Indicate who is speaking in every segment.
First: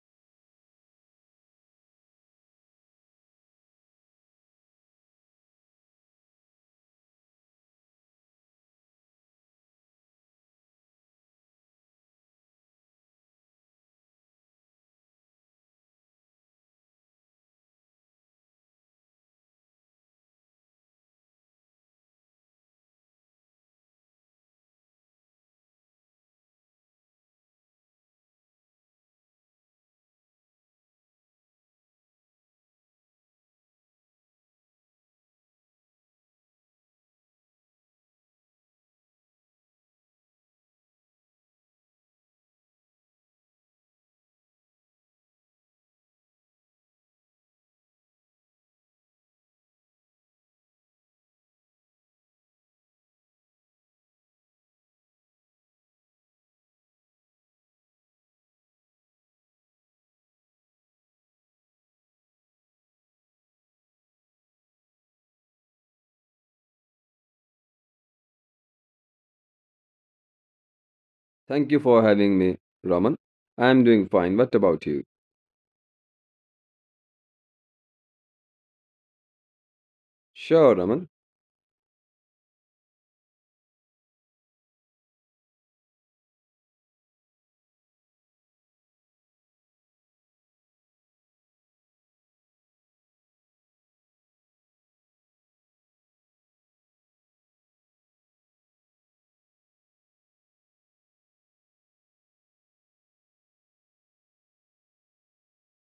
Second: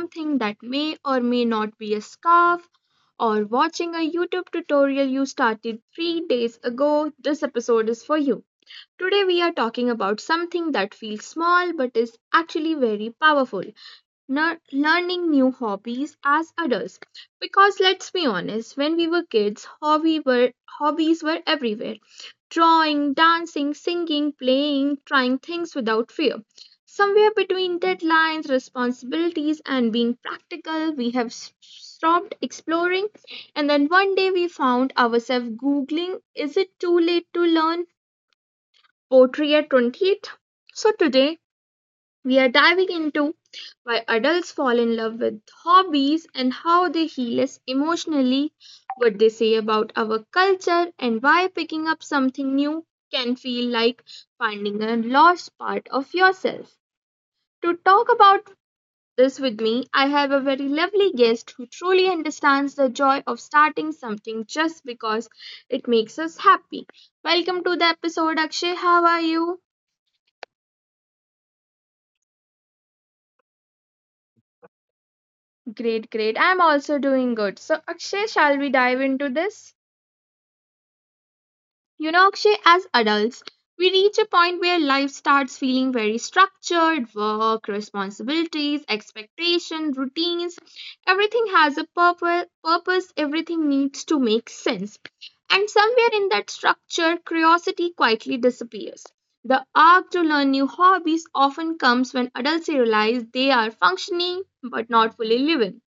Speaker 1: something that may or may not be a scarf, or watching a YouTube tutorial you started 3 days ago, this episode is for you. Today, we are talking about something that feels small but is actually very powerful: learning new hobbies as adults. Because let's be honest, when we were kids, hobby were hobbies were everywhere: drawing, dancing, singing, playing, trying things without fear. Somewhere between deadlines, responsibilities, and being practical, we have stopped exploring. And then one day, we found ourselves googling, is it too late to learn pottery at 28? So today we are diving into why adults fall in love with hobbies and how they heal us emotionally, what they say about our culture, and why picking up something new can feel like finding a lost part of yourself. To talk about this with me, I have a very lovely guest who truly understands the joy of starting something just because it makes us happy. Welcome to the episode, Akshay. How are you?
Speaker 2: Thank you for having me, Raman. I am doing fine. What about you?
Speaker 1: Great, great. I'm also doing good. So, Akshay, shall we dive into this?
Speaker 2: Sure, Raman.
Speaker 1: You know, Akshay, as adults, we reach a point where life starts feeling very structured: work, responsibilities, expectations, routines. Everything has a purpose, everything needs to make sense. And somewhere in that structure, curiosity quietly disappears. The urge to learn new hobbies often comes when adults realize they are functioning but not fully living.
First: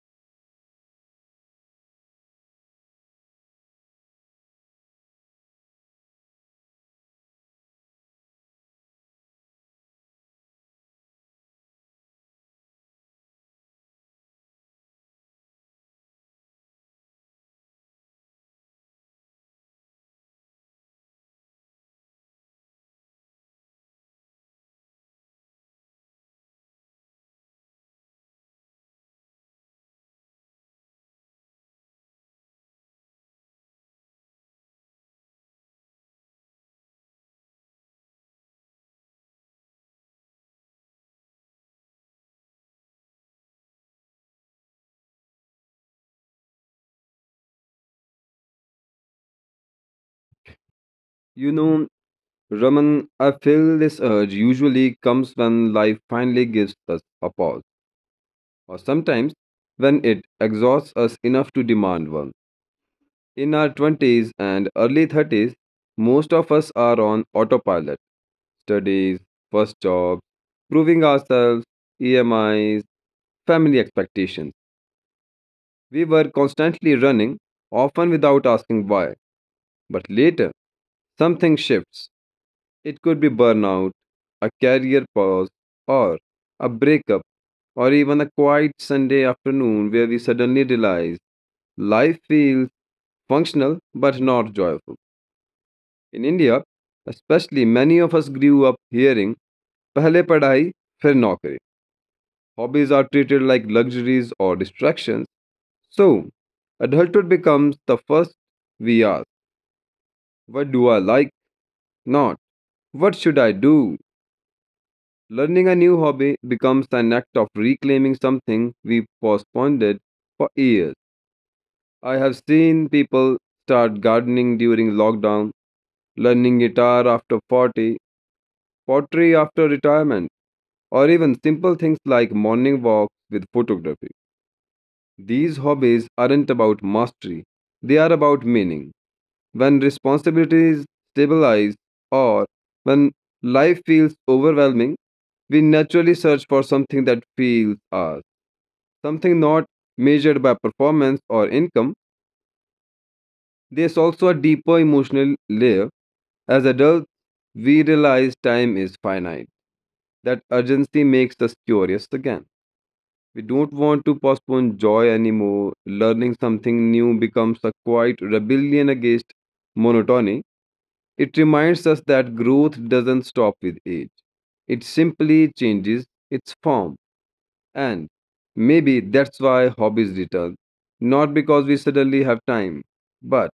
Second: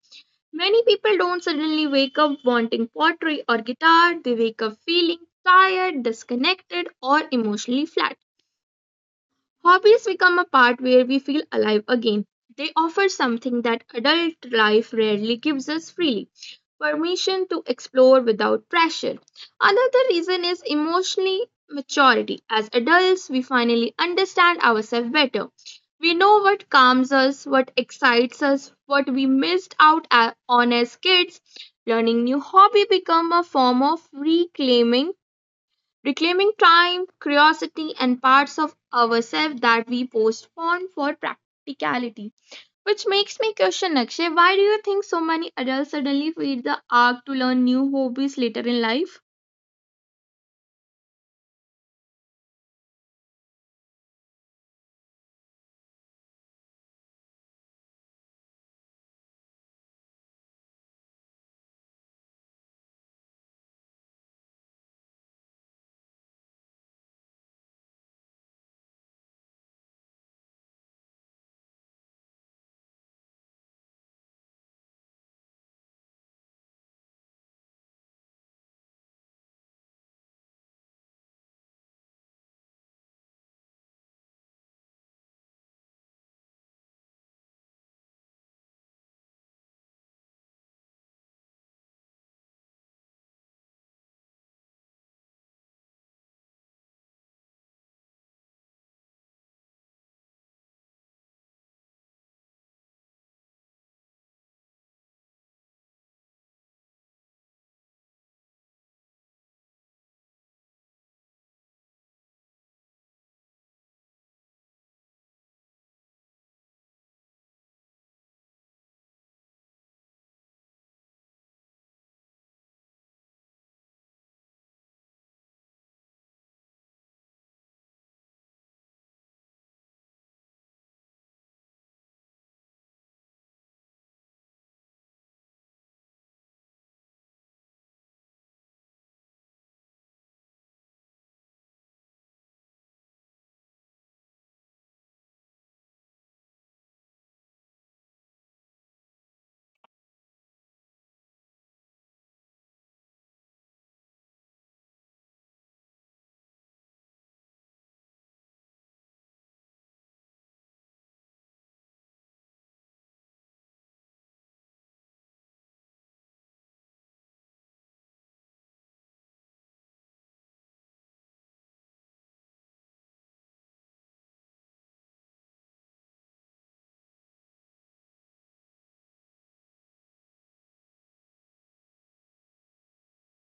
Speaker 1: Many people don't suddenly wake up wanting pottery or guitar, they wake up feeling tired, disconnected, or emotionally flat. Hobbies become a part where we feel alive again. They offer something that adult life rarely gives us freely: permission to explore without pressure. Another reason is emotionally maturity. As adults, we finally understand ourselves better. We know what calms us, what excites us, what we missed out on as kids. Learning new hobby become a form of reclaiming time, curiosity, and parts of ourselves that we postpone for practicality. Which makes me question, Akshay, why do you think so many adults suddenly feel the urge to learn new hobbies later in life?
Speaker 2: You know, Raman, I feel this urge usually comes when life finally gives us a pause, or sometimes when it exhausts us enough to demand one. In our 20s and early 30s, most of us are on autopilot studies, first jobs, proving ourselves, EMIs, family expectations. We were constantly running, often without asking why. But later, something shifts. It could be burnout, a career pause, or a breakup, or even a quiet Sunday afternoon where we suddenly realize life feels functional but not joyful. In India, especially, many of us grew up hearing Pehle Padhai, Fir Naukri. Hobbies are treated like luxuries or distractions. So, adulthood becomes the first we ask, what do I like? Not what should I do? Learning a new hobby becomes an act of reclaiming something we postponed it for years. I have seen people start gardening during lockdown, learning guitar after 40, pottery after retirement, or even simple things like morning walks with photography. These hobbies aren't about mastery, they are about meaning. When responsibilities stabilize, or when life feels overwhelming, we naturally search for something that feels ours. Something not measured by performance or income. There's also a deeper emotional layer. As adults, we realize time is finite. That urgency makes us curious again. We don't want to postpone joy anymore. Learning something new becomes a quiet rebellion against monotony. It reminds us that growth doesn't stop with age, it simply changes its form. And maybe that's why hobbies return. Not because we suddenly have time, but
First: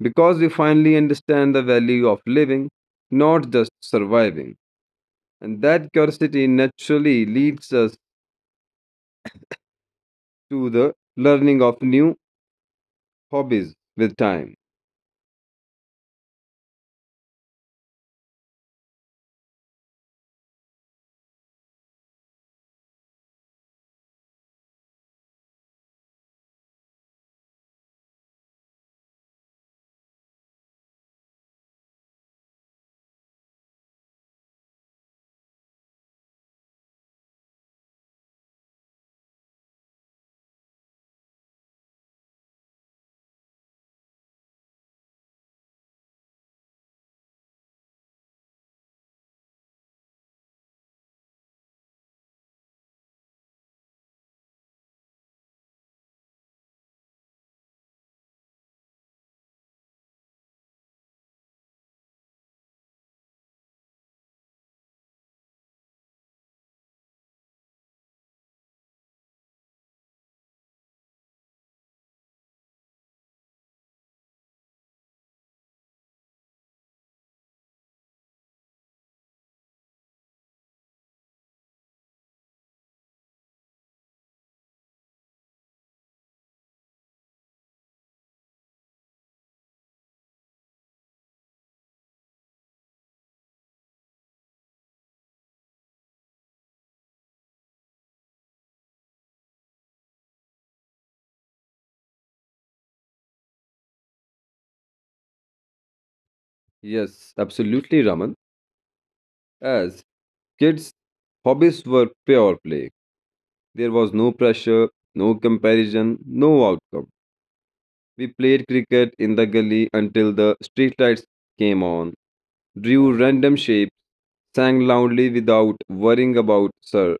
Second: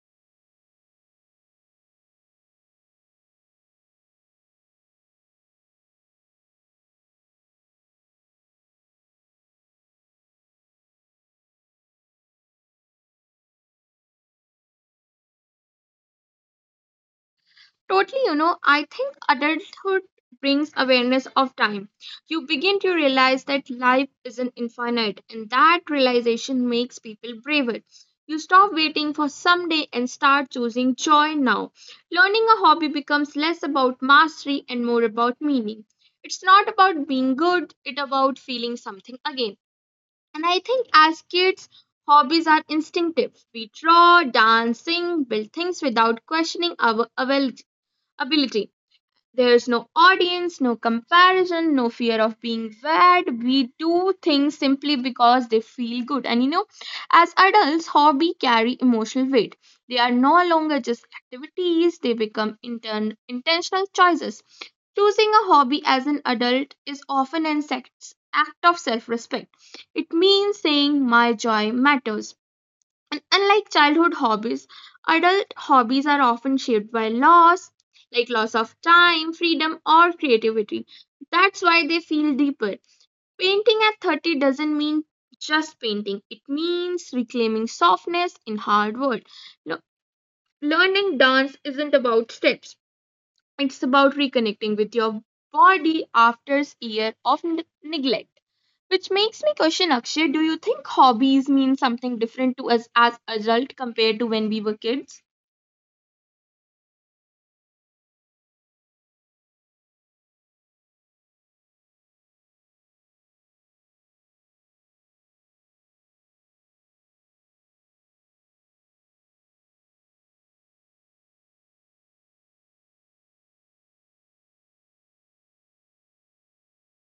Speaker 2: because we finally understand the value of living, not just surviving. And that curiosity naturally leads us to the learning of new hobbies with time.
Speaker 1: Totally, you know, I think adulthood brings awareness of time. You begin to realize that life isn't infinite, and that realization makes people braver. You stop waiting for someday and start choosing joy now. Learning a hobby becomes less about mastery and more about meaning. It's not about being good, it's about feeling something again. And I think as kids, hobbies are instinctive. We draw, dance, sing, build things without questioning our availability ability. There's no audience, no comparison, no fear of being bad. We do things simply because they feel good. And you know, as adults, hobby carry emotional weight. They are no longer just activities, they become intentional choices. Choosing a hobby as an adult is often an act of self respect. It means saying, my joy matters, and unlike childhood hobbies, adult hobbies are often shaped by loss, like loss of time, freedom, or creativity. That's why they feel deeper. Painting at 30 doesn't mean just painting, it means reclaiming softness in hard work. No, learning dance isn't about steps, it's about reconnecting with your body after a year of neglect. Which makes me question, Akshay, do you think hobbies mean something different to us as adults compared to when we were kids?
Speaker 2: Yes, absolutely, Raman. As kids, hobbies were pure play. There was no pressure, no comparison, no outcome. We played cricket in the gully until the streetlights came on, drew random shapes, sang loudly without worrying about sir.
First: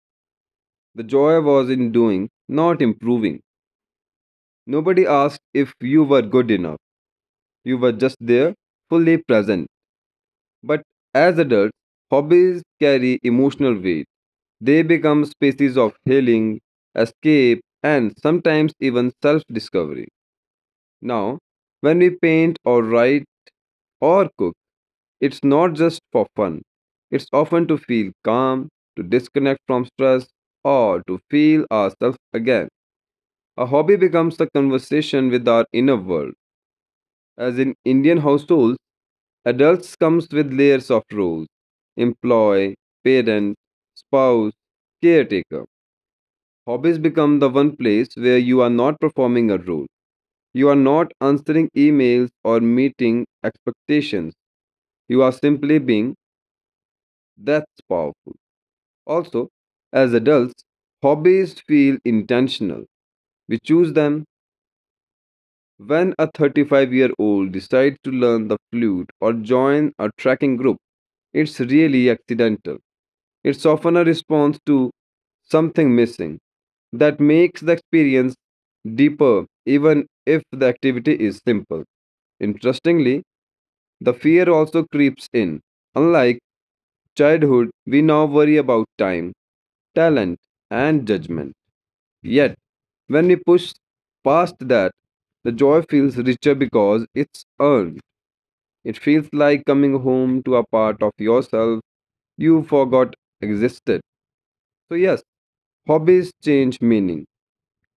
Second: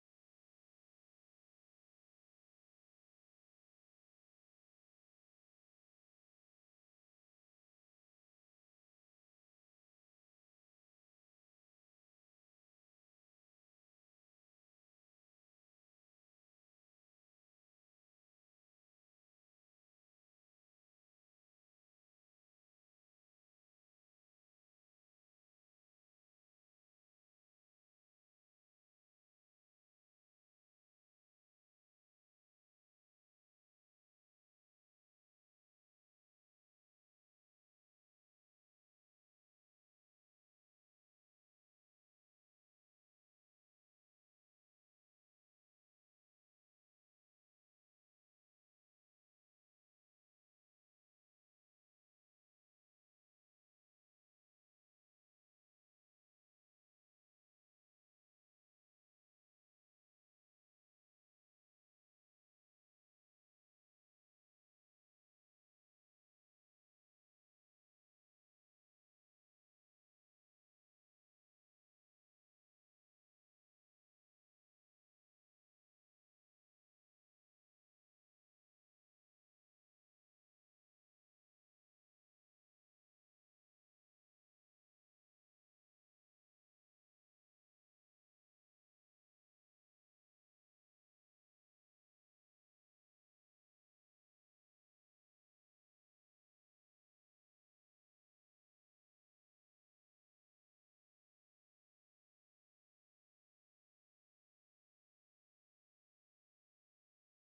Speaker 2: The joy was in doing, not improving. Nobody asked if you were good enough. You were just there, fully present. But as adults, hobbies carry emotional weight. They become spaces of healing, escape, and sometimes even self discovery. Now, when we paint or write or cook, it's not just for fun. It's often to feel calm, to disconnect from stress, or to feel ourselves again. A hobby becomes a conversation with our inner world. As in Indian households, adults comes with layers of roles: employee, parent, spouse, caretaker. Hobbies become the one place where you are not performing a role. You are not answering emails or meeting expectations. You are simply being. That's powerful. Also, as adults, hobbies feel intentional. We choose them when a 35-year-old decides to learn the flute or join a trekking group. It's really accidental. It's often a response to something missing that makes the experience deeper, even if the activity is simple. Interestingly, the fear also creeps in. Unlike childhood, we now worry about time, talent, and judgment. Yet, when we push past that, the joy feels richer because it's earned. It feels like coming home to a part of yourself you forgot existed. So, yes, hobbies change meaning.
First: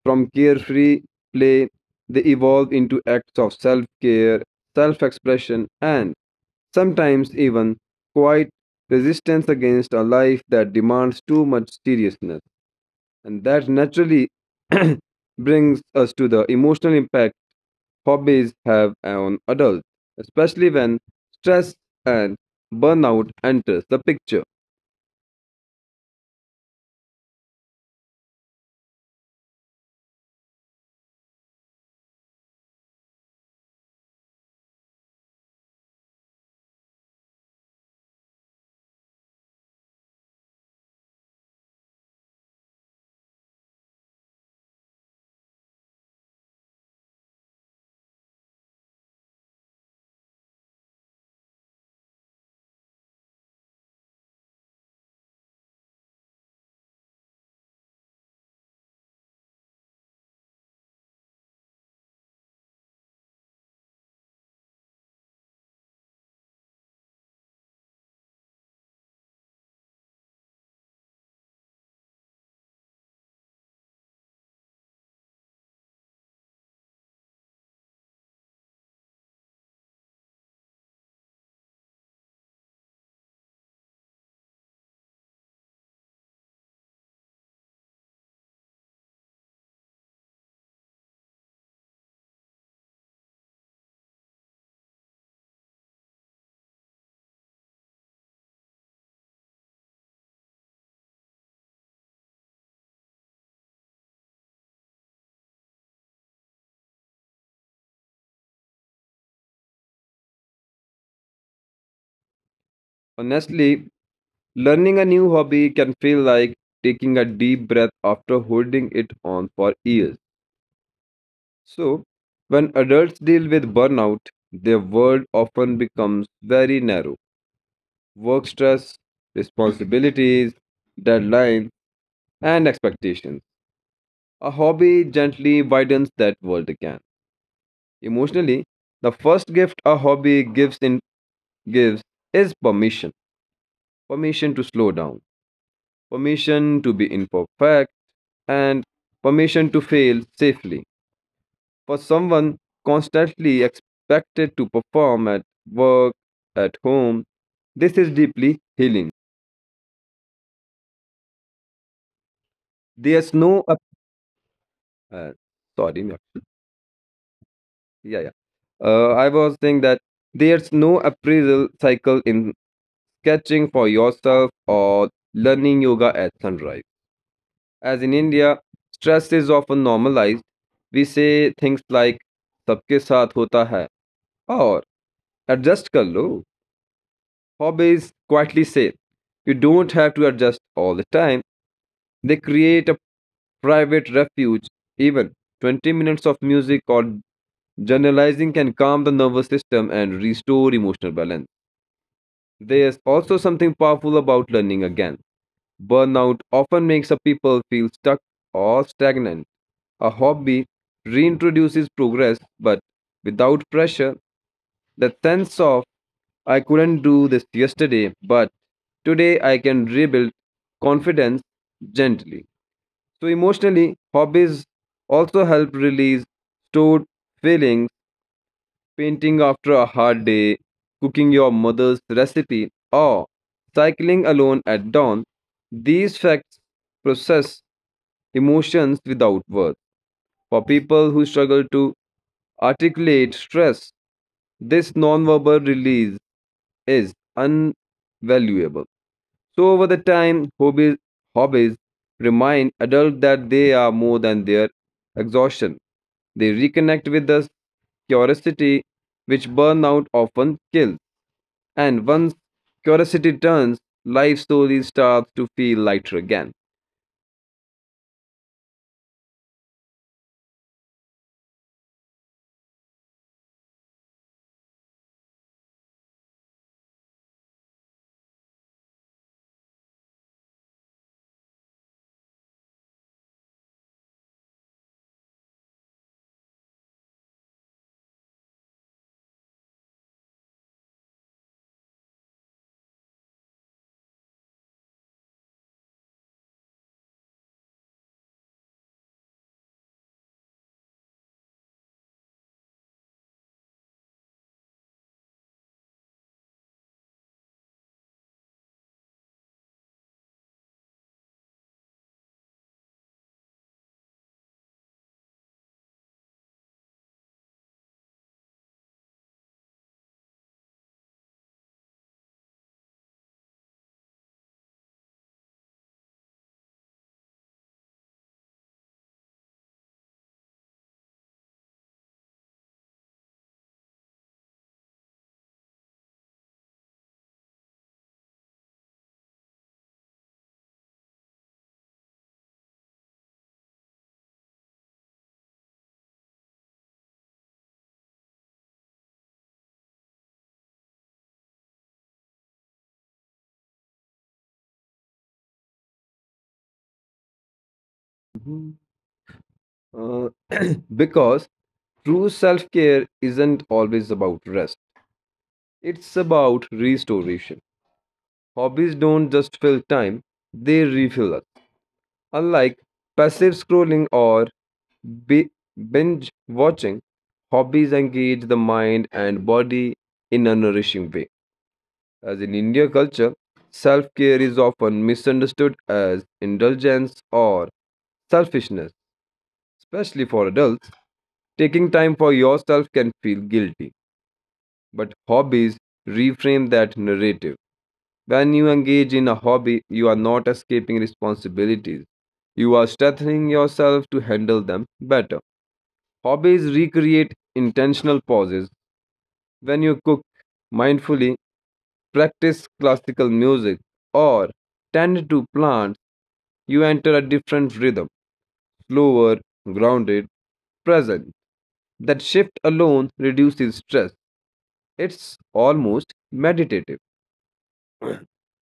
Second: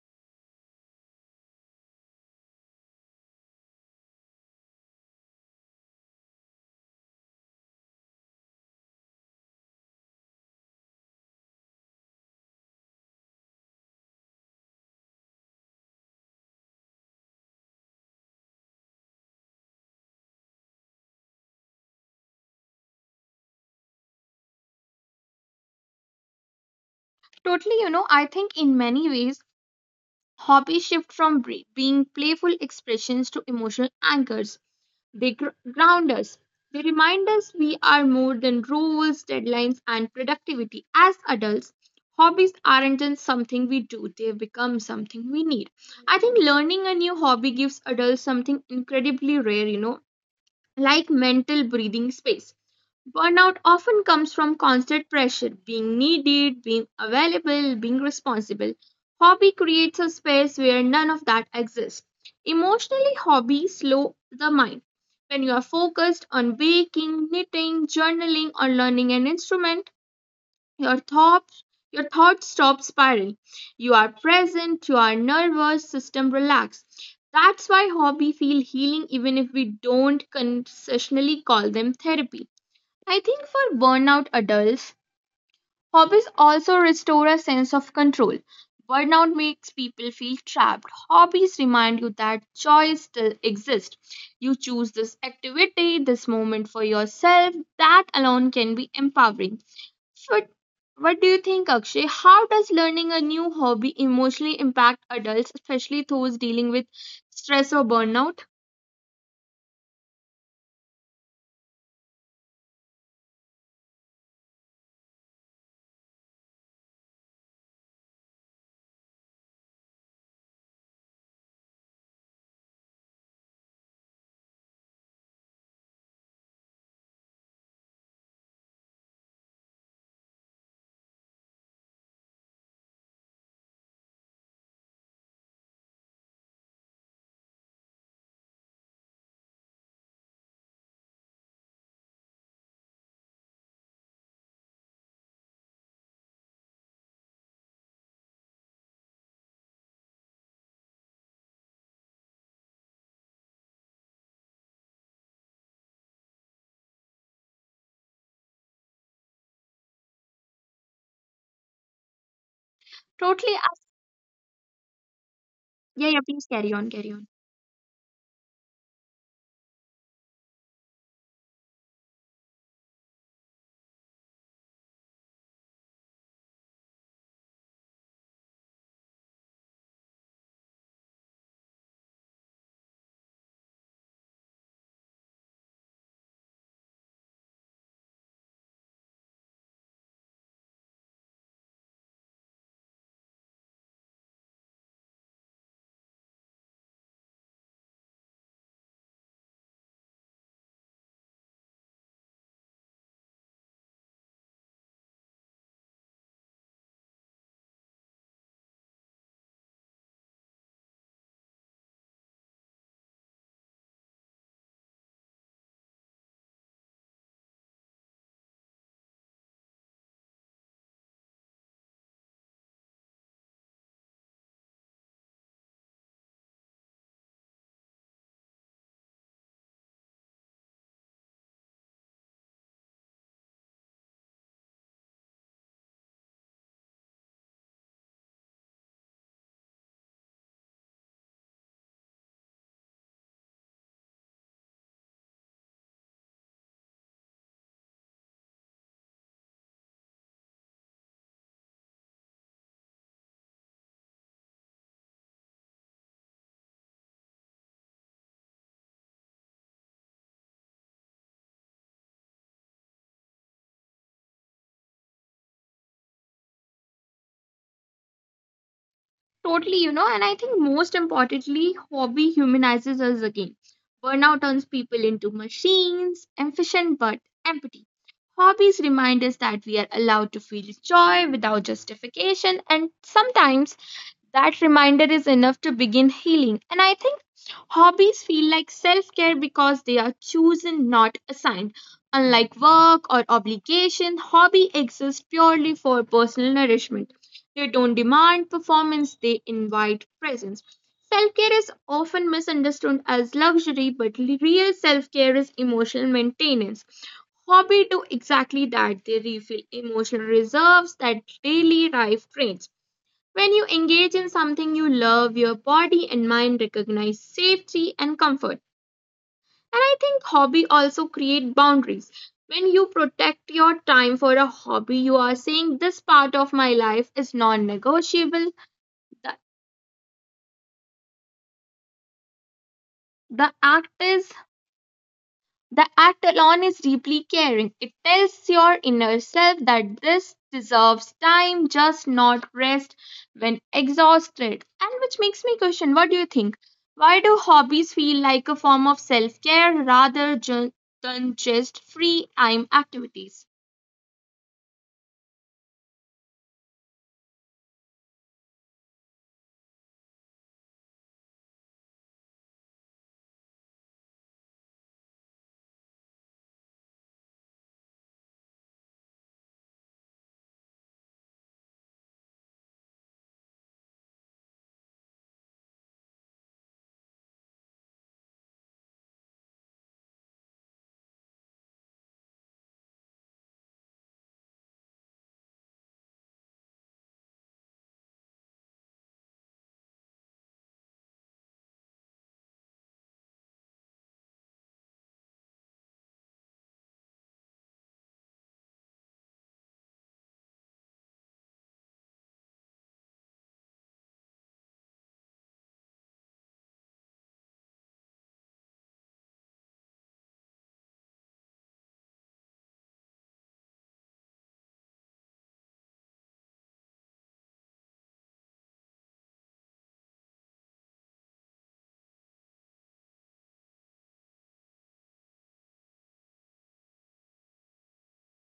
Speaker 2: From carefree play, they evolve into acts of self care, self expression, and sometimes even quiet resistance against a life that demands too much seriousness. And that naturally brings us to the emotional impact hobbies have on adults, especially when stress and burnout enters the picture.
Speaker 1: Totally, you know, I think in many ways, hobbies shift from being playful expressions to emotional anchors. They ground us. They remind us we are more than rules, deadlines, and productivity. As adults, hobbies aren't just something we do, they become something we need. I think learning a new hobby gives adults something incredibly rare, you know, like mental breathing space. Burnout often comes from constant pressure, being needed, being available, being responsible. Hobby creates a space where none of that exists. Emotionally, hobbies slow the mind. When you are focused on baking, knitting, journaling, or learning an instrument, your thoughts your thoughts stop spiraling. You are present, your nervous system relax. That's why hobby feel healing even if we don't consistently call them therapy. I think for burnout adults, hobbies also restore a sense of control. Burnout makes people feel trapped. Hobbies remind you that joy still exists. You choose this activity, this moment for yourself. That alone can be empowering. What, what do you think, Akshay? How does learning a new hobby emotionally impact adults, especially those dealing with stress or burnout?
Speaker 2: Honestly, learning a new hobby can feel like taking a deep breath after holding it on for years. So, when adults deal with burnout, their world often becomes very narrow. Work stress, responsibilities, deadlines, and expectations. A hobby gently widens that world again. Emotionally, the first gift a hobby gives is permission. Permission to slow down, permission to be imperfect, and permission to fail safely. For someone constantly expected to perform at work, at home, this is deeply healing. There's no
Speaker 1: Totally.
Speaker 2: ap- uh, sorry, Mia.
Speaker 1: Yeah, yeah, please carry on, carry on.
Speaker 2: Yeah, yeah. I was saying that there's no appraisal cycle in sketching for yourself or learning yoga at sunrise. As in India, stress is often normalized. We say things like सबके साथ होता है और adjust कर लो. Hobbies quietly say you don't have to adjust all the time. They create a private refuge. Even 20 minutes of music or journalizing can calm the nervous system and restore emotional balance. There's also something powerful about learning again. Burnout often makes a people feel stuck or stagnant. A hobby reintroduces progress, but without pressure, the sense of I couldn't do this yesterday, but today I can rebuild confidence gently. So, emotionally, hobbies also help release stored feelings, painting after a hard day, cooking your mother's recipe, or cycling alone at dawn. These facts process emotions without words. For people who struggle to articulate stress. This nonverbal release is invaluable. So over the time, hobbies remind adults that they are more than their exhaustion. They reconnect with the curiosity which burnout often kills. And once curiosity turns, life slowly starts to feel lighter again.
Speaker 1: Totally, you know, and I think most importantly, hobby humanizes us again. Burnout turns people into machines, efficient but empty. Hobbies remind us that we are allowed to feel joy without justification, and sometimes that reminder is enough to begin healing. And I think hobbies feel like self care because they are chosen, not assigned. Unlike work or obligation, hobby exists purely for personal nourishment. They don't demand performance, they invite presence. Self care is often misunderstood as luxury, but real self care is emotional maintenance. Hobby do exactly that. They refill emotional reserves that daily life drains. When you engage in something you love, your body and mind recognize safety and comfort. And I think hobby also create boundaries. When you protect your time for a hobby, you are saying this part of my life is non-negotiable. The, the act is The act alone is deeply caring. It tells your inner self that this deserves time, just not rest when exhausted. And which makes me question, what do you think? Why do hobbies feel like a form of self care rather than just free time activities?
Speaker 2: Mhm. Uh, because true self care isn't always about rest, it's about restoration. Hobbies don't just fill time, they refuel us. Unlike passive scrolling or bi- binge watching, hobbies engage the mind and body in a nourishing way. As in India culture, self care is often misunderstood as indulgence or selfishness, especially for adults. Taking time for yourself can feel guilty, but hobbies reframe that narrative. When you engage in a hobby, you are not escaping responsibilities. You are strengthening yourself to handle them better. Hobbies recreate intentional pauses. When you cook mindfully, practice classical music, or tend to plants, you enter a different rhythm, slower, grounded, present. That shift alone reduces stress. It's almost meditative.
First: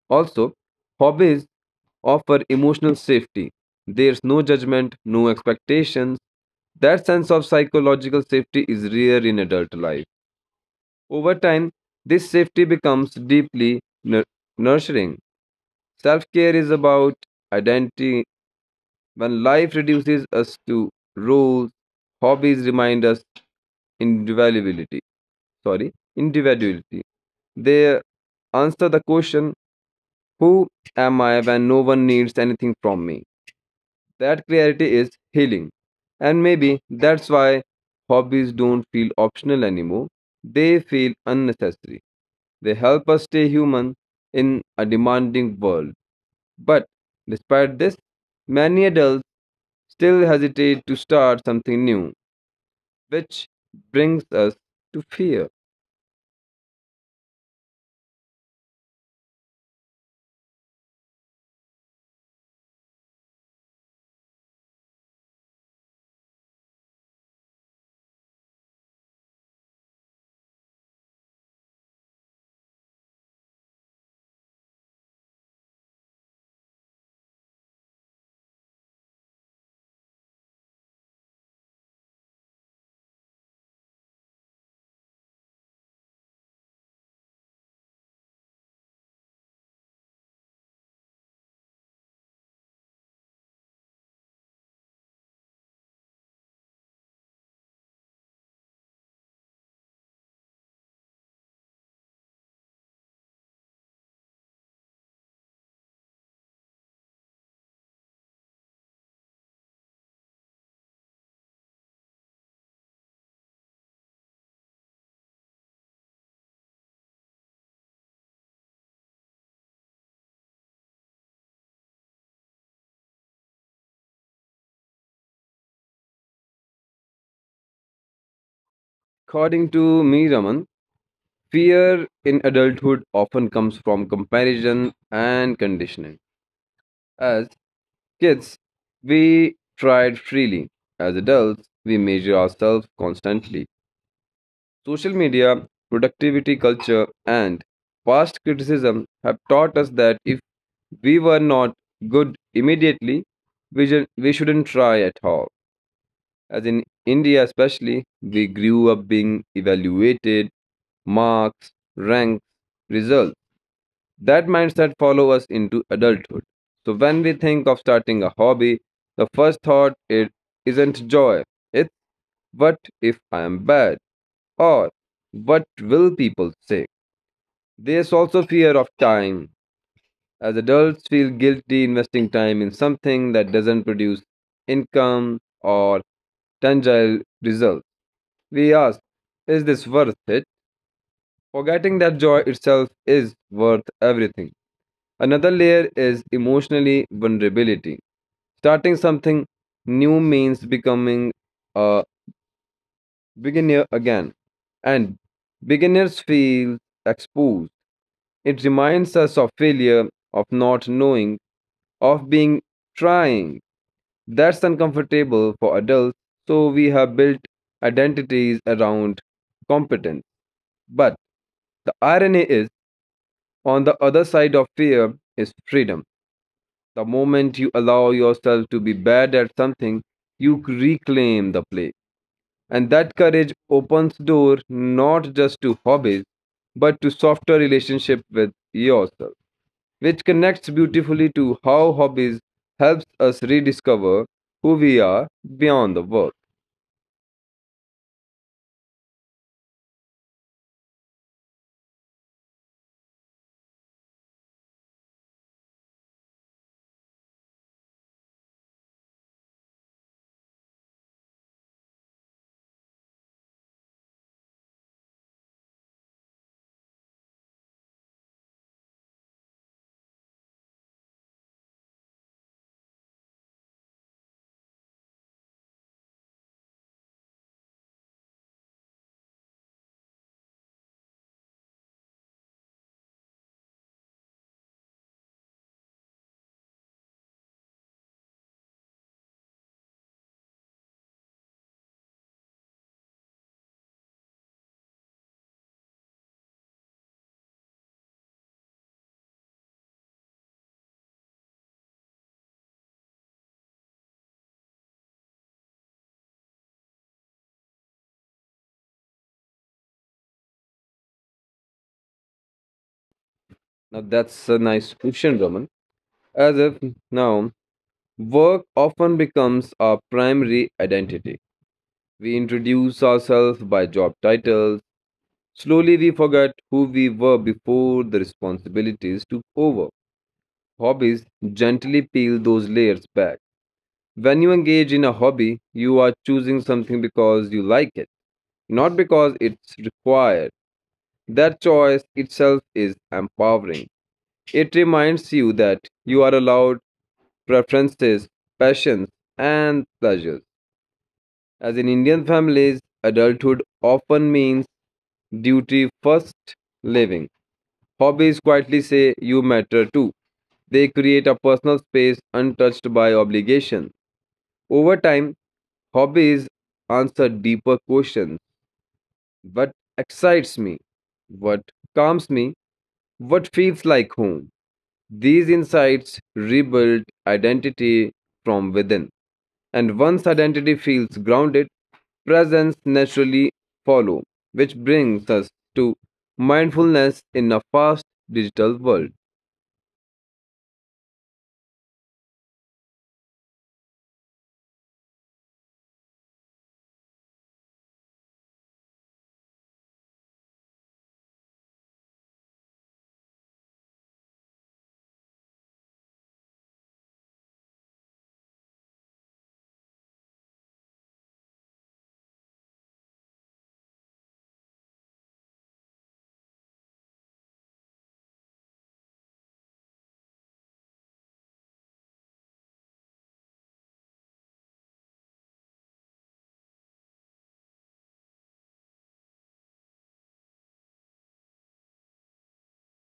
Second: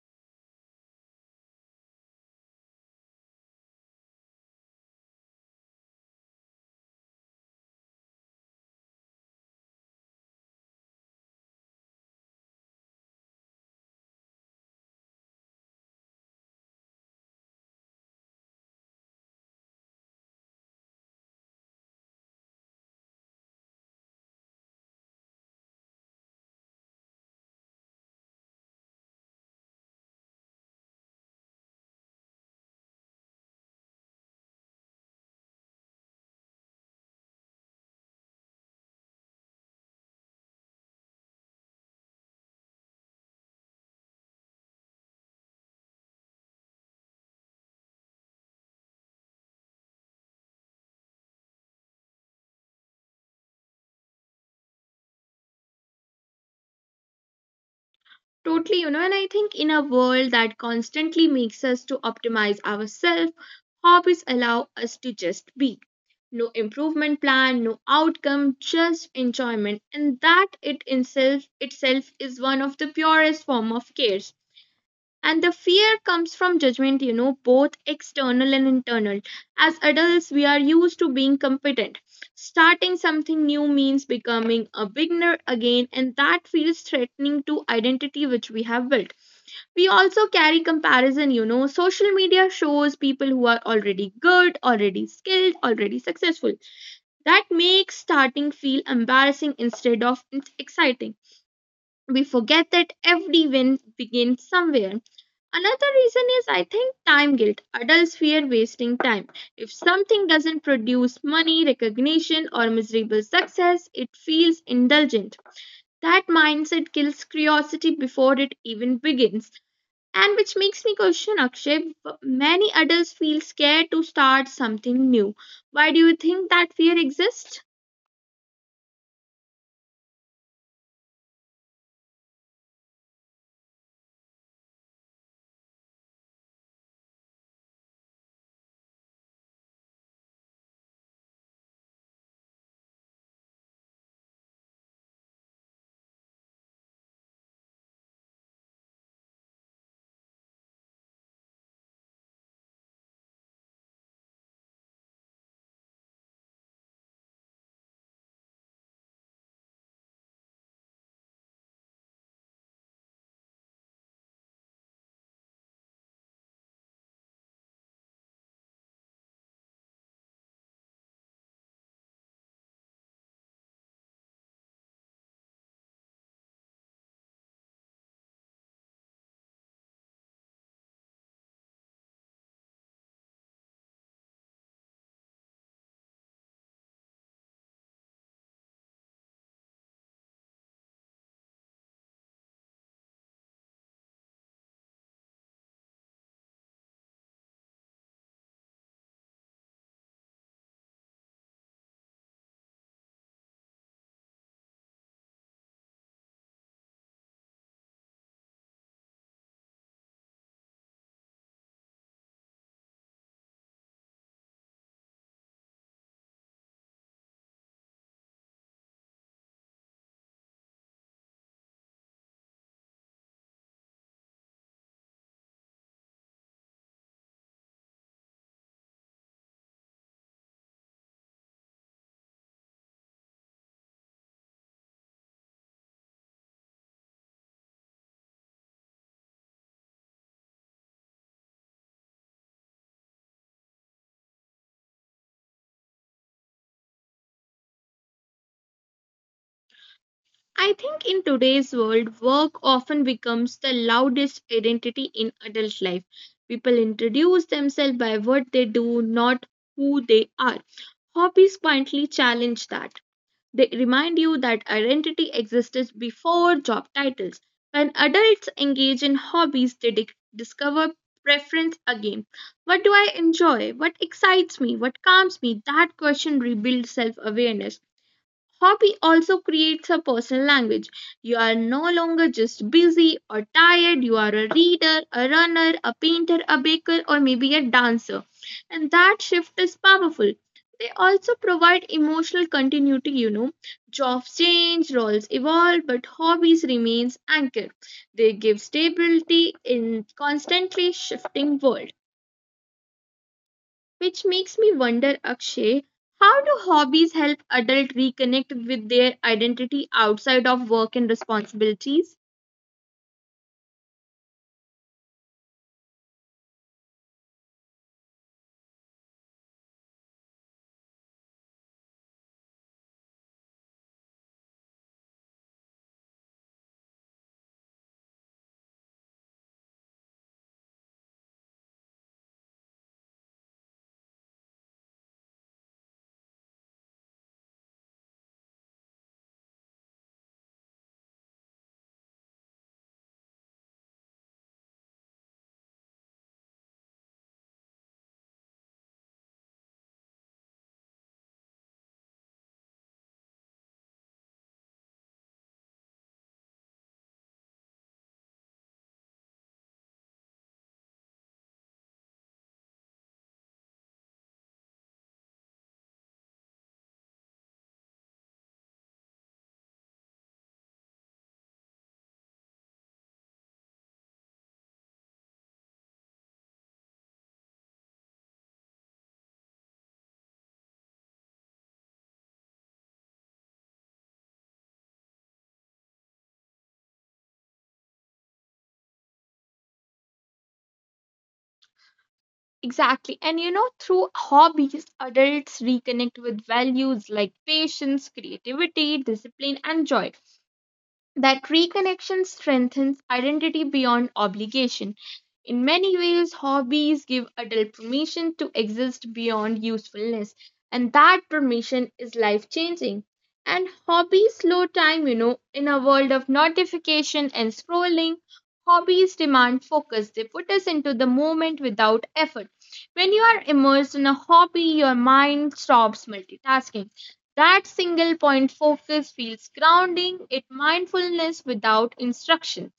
Speaker 2: Also, hobbies offer emotional safety. There's no judgment, no expectations. That sense of psychological safety is rare in adult life. Over time, this safety becomes deeply nurturing. Self care is about identity. When life reduces us to roles, hobbies remind us individuality. Sorry, individuality. They answer the question, who am I when no one needs anything from me? That clarity is healing. And maybe that's why hobbies don't feel optional anymore. They feel unnecessary. They help us stay human in a demanding world. But despite this, many adults still hesitate to start something new, which brings us to fear.
Speaker 1: Totally, you know, and I think in a world that constantly makes us to optimize ourselves, hobbies allow us to just be. No improvement plan, no outcome, just enjoyment. And that it itself is one of the purest form of care. And the fear comes from judgment, you know, both external and internal. As adults, we are used to being competent. Starting something new means becoming a beginner again, and that feels threatening to identity which we have built. We also carry comparison, you know. Social media shows people who are already good, already skilled, already successful. That makes starting feel embarrassing instead of exciting. We forget that every win begins somewhere. Another reason is I think time guilt. Adults fear wasting time. If something doesn't produce money, recognition, or miserable success, it feels indulgent. That mindset kills curiosity before it even begins. And which makes me question, Akshay, many adults feel scared to start something new. Why do you think that fear exists?
Speaker 2: According to me, Raman, fear in adulthood often comes from comparison and conditioning. As kids, we tried freely. As adults, we measure ourselves constantly. Social media, productivity culture, and past criticism have taught us that if we were not good immediately, we shouldn't try at all. As in India, especially, we grew up being evaluated, marks, ranks, results. That mindset follows us into adulthood. So when we think of starting a hobby, the first thought it isn't joy. It's what if I am bad, or what will people say? There's also fear of time. As adults feel guilty investing time in something that doesn't produce income or tangible results. We ask, is this worth it? Forgetting that joy itself is worth everything. Another layer is emotionally vulnerability. Starting something new means becoming a beginner again, and beginners feel exposed. It reminds us of failure, of not knowing, of being trying. That's uncomfortable for adults, so we have built identities around competence. But the irony is, on the other side of fear is freedom. The moment you allow yourself to be bad at something, you reclaim the play. And that courage opens door not just to hobbies, but to softer relationship with yourself, which connects beautifully to how hobbies helps us rediscover who we are beyond the work.
Speaker 1: I think in today's world, work often becomes the loudest identity in adult life. People introduce themselves by what they do, not who they are. Hobbies quietly challenge that. They remind you that identity existed before job titles. When adults engage in hobbies, they discover preference again. What do I enjoy? What excites me? What calms me? That question rebuilds self awareness. Hobby also creates a personal language. You are no longer just busy or tired, you are a reader, a runner, a painter, a baker, or maybe a dancer. And that shift is powerful. They also provide emotional continuity, you know. Jobs change, roles evolve, but hobbies remains anchored. They give stability in constantly shifting world, which makes me wonder, Akshay, how do hobbies help adults reconnect with their identity outside of work and responsibilities?
Speaker 2: Now that's a nice question, Raman. As if now work often becomes our primary identity. We introduce ourselves by job titles. Slowly we forget who we were before the responsibilities took over. Hobbies gently peel those layers back. When you engage in a hobby, you are choosing something because you like it, not because it's required. That choice itself is empowering. It reminds you that you are allowed preferences, passions, and pleasures. As in Indian families, adulthood often means duty first living. Hobbies quietly say you matter too. They create a personal space untouched by obligation. Over time, hobbies answer deeper questions. What excites me? What calms me? What feels like home? These insights rebuild identity from within. And once identity feels grounded, presence naturally follows, which brings us to mindfulness in a fast digital world.
Speaker 1: Exactly. And you know, through hobbies, adults reconnect with values like patience, creativity, discipline, and joy. That reconnection strengthens identity beyond obligation. In many ways, hobbies give adult permission to exist beyond usefulness, and that permission is life changing. And hobbies slow time, you know, in a world of notification and scrolling, hobbies demand focus. They put us into the moment without effort. When you are immersed in a hobby, your mind stops multitasking. That single point focus feels grounding, it mindfulness without instruction.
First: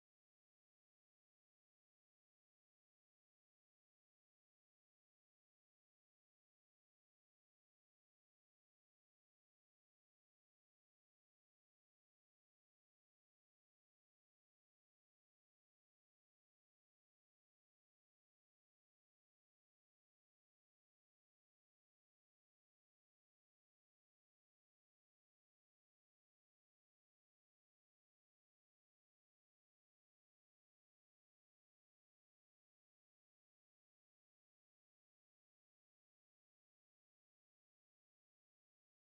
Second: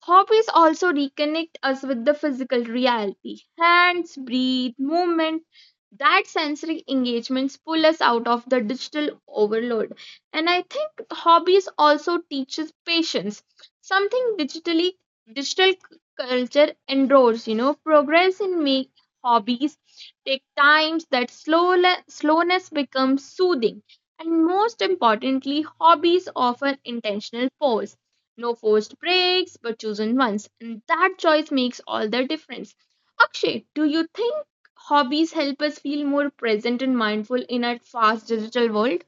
Speaker 1: Hobbies also reconnect us with the physical reality. Hands, breathe, movement, that sensory engagements pull us out of the digital overload. And I think hobbies also teaches patience, something digital culture endures. You know, progress in make hobbies take times that slow, slowness becomes soothing. And most importantly, hobbies offer intentional pause, no forced breaks, but chosen ones. And that choice makes all the difference. Akshay, do you think hobbies help us feel more present and mindful in our fast digital world?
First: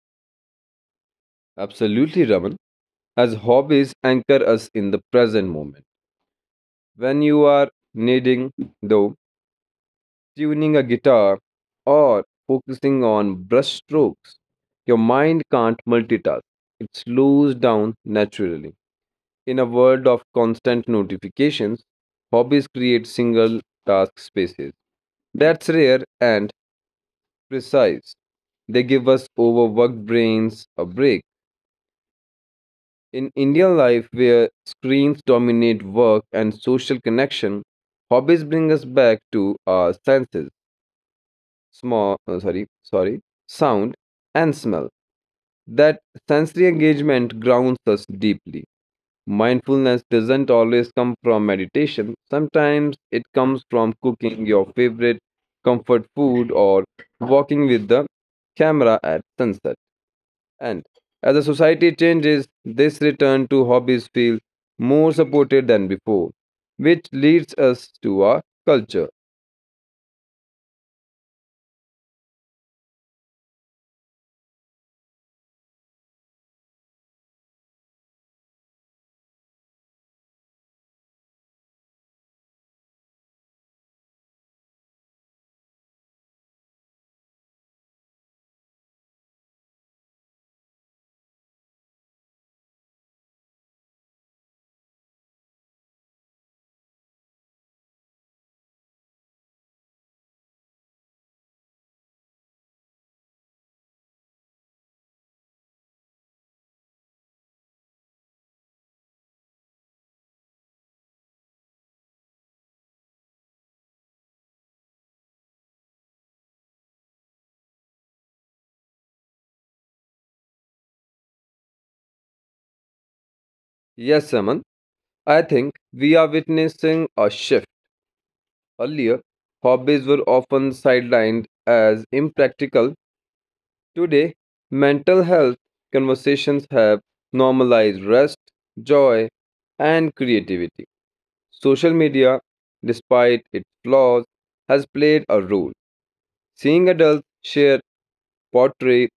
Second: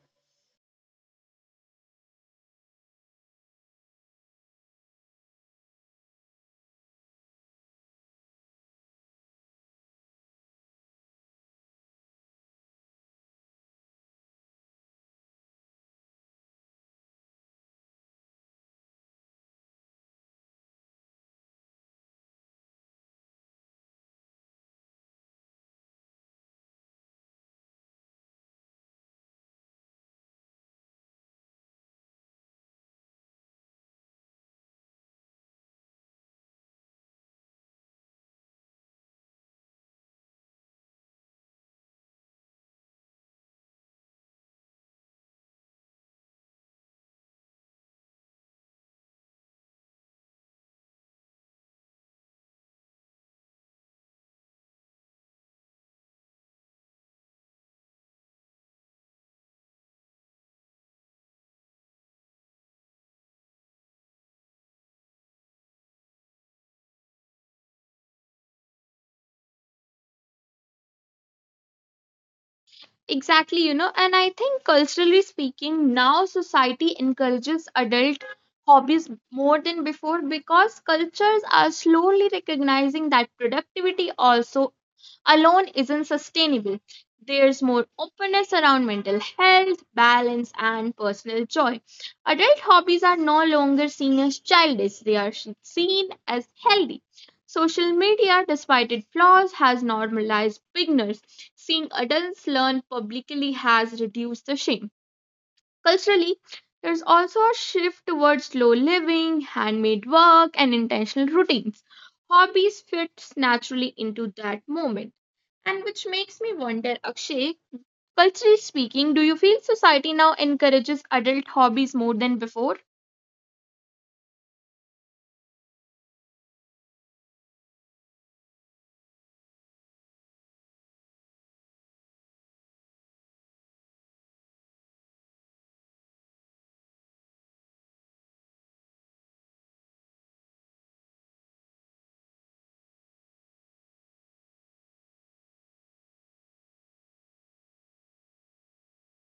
Speaker 2: Absolutely, Raman. As hobbies anchor us in the present moment. When you are needing, though, tuning a guitar, or focusing on brush strokes. Your mind can't multitask, it slows down naturally. In a world of constant notifications, hobbies create single task spaces. That's rare and precise. They give us overworked brains a break. In Indian life, where screens dominate work and social connection, hobbies bring us back to our senses. Small sorry sorry sound and smell, that sensory engagement grounds us deeply. Mindfulness doesn't always come from meditation, sometimes it comes from cooking your favorite comfort food or walking with the camera at sunset. And as the society changes, this return to hobbies feels more supported than before, which leads us to our culture.
Speaker 1: Exactly, you know, and I think culturally speaking, now society encourages adult hobbies more than before because cultures are slowly recognizing that productivity also alone isn't sustainable. There's more openness around mental health, balance, and personal joy. Adult hobbies are no longer seen as childish, they are seen as healthy. Social media, despite its flaws, has normalized beginners. Seeing adults learn publicly has reduced the shame. Culturally, there's also a shift towards slow living, handmade work, and intentional routines. Hobbies fits naturally into that moment. And which makes me wonder, Akshay, culturally speaking, do you feel society now encourages adult hobbies more than before?
Speaker 2: Yes, Saman, I think we are witnessing a shift. Earlier, hobbies were often sidelined as impractical. Today, mental health conversations have normalized rest, joy, and creativity. Social media, despite its flaws, has played a role. Seeing adults share pottery,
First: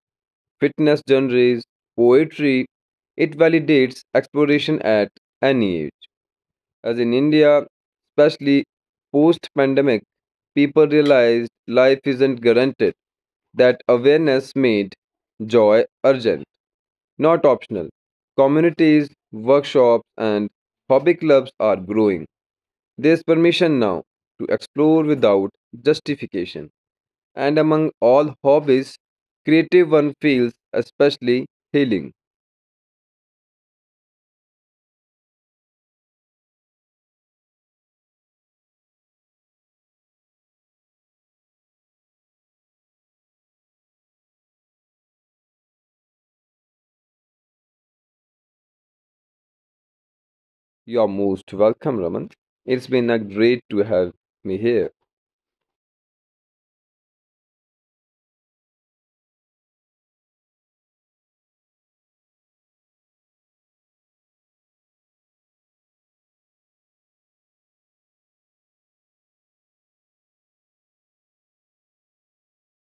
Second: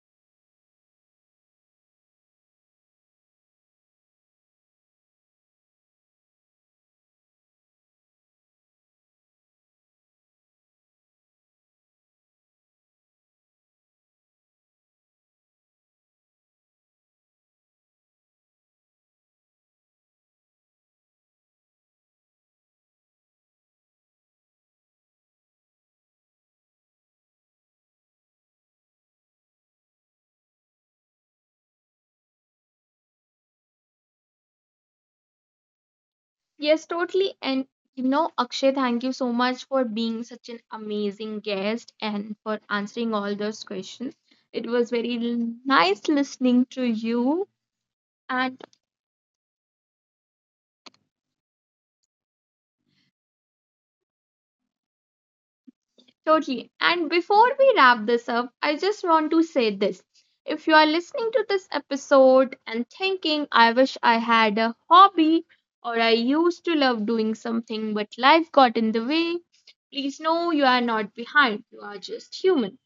Speaker 2: fitness journeys, poetry, it validates exploration at any age. As in India, especially post pandemic, people realized life isn't guaranteed. That awareness made joy urgent, not optional. Communities, workshops, and hobby clubs are growing. There's permission now to explore without justification. And among all hobbies, creative one feels especially healing.
Speaker 1: Yes, totally. And you know, Akshay, thank you so much for being such an amazing guest and for answering all those questions. It was very nice listening to you and
Speaker 2: You're most welcome, Raman. It's been a great to have me here.
Speaker 1: totally. And before we wrap this up, I just want to say this. If you are listening to this episode and thinking, I wish I had a hobby, or I used to love doing something, but life got in the way, please know you are not behind. You are just human.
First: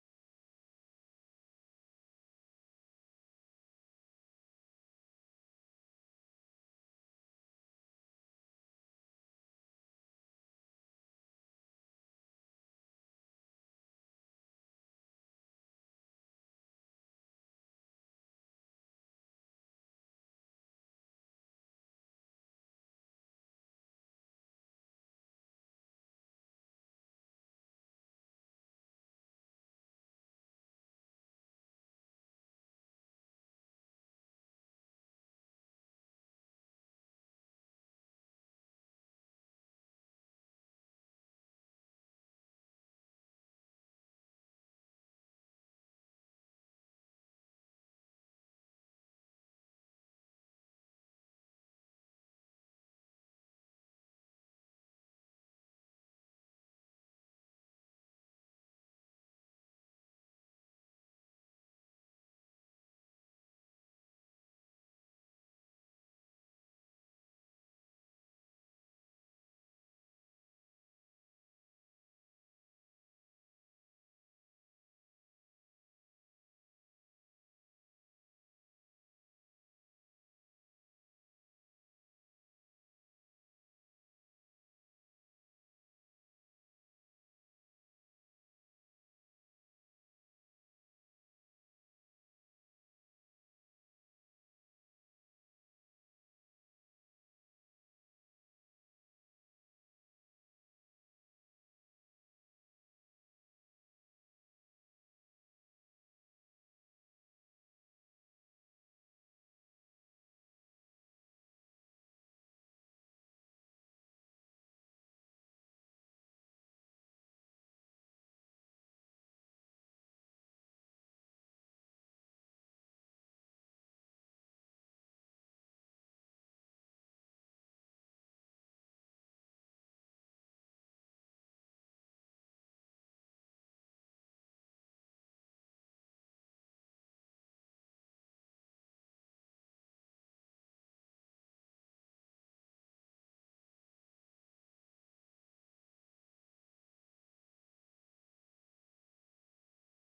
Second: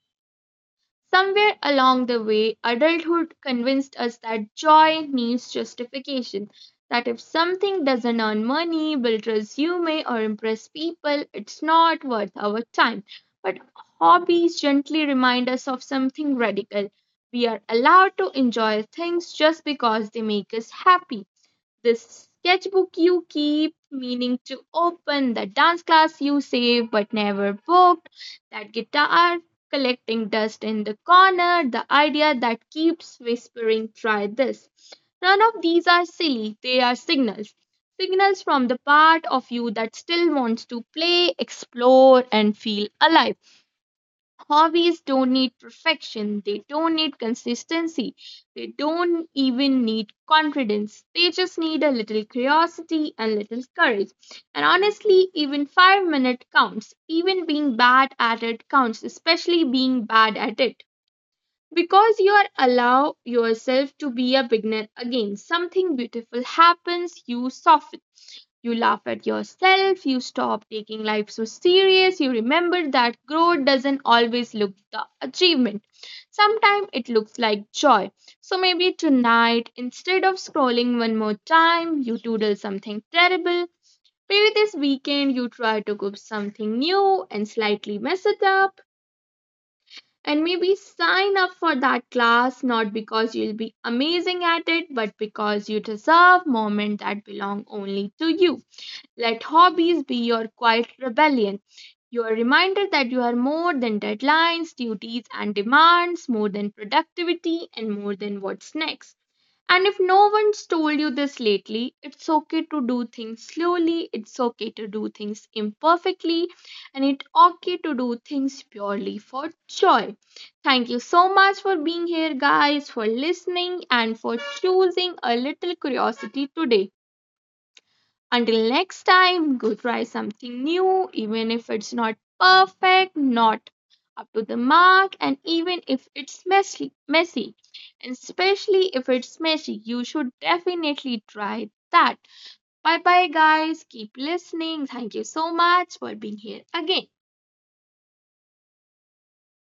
Speaker 1: Somewhere along the way, adulthood convinced us that joy needs justification, that if something doesn't earn money, build resume, or impress people, it's not worth our time. But hobbies gently remind us of something radical. We are allowed to enjoy things just because they make us happy. This sketchbook you keep, meaning to open, that dance class you save but never booked, that guitar collecting dust in the corner, the idea that keeps whispering, try this. None of these are silly, they are signals. Signals from the part of you that still wants to play, explore, and feel alive. Hobbies don't need perfection, they don't need consistency, they don't even need confidence. They just need a little curiosity and little courage. And honestly, even 5-minute counts. Even being bad at it counts, especially being bad at it. Because you are allow yourself to be a beginner again, something beautiful happens, you soften. You laugh at yourself, you stop taking life so serious, you remember that growth doesn't always look the achievement. Sometimes it looks like joy. So maybe tonight, instead of scrolling one more time, you doodle something terrible. Maybe this weekend you try to cook something new and slightly mess it up. And maybe sign up for that class not because you'll be amazing at it, but because you deserve moment that belong only to you. Let hobbies be your quiet rebellion, your reminder that you are more than deadlines, duties, and demands, more than productivity, and more than what's next. And if no one's told you this lately, it's okay to do things slowly, it's okay to do things imperfectly, and it's okay to do things purely for joy. Thank you so much for being here, guys, for listening, and for choosing a little curiosity today. Until next time, go try something new, even if it's not perfect, not up to the mark, and even if it's messy. Messy. And especially if it's messy, you should definitely try that. Bye bye, guys. Keep listening. Thank you so much for being here again.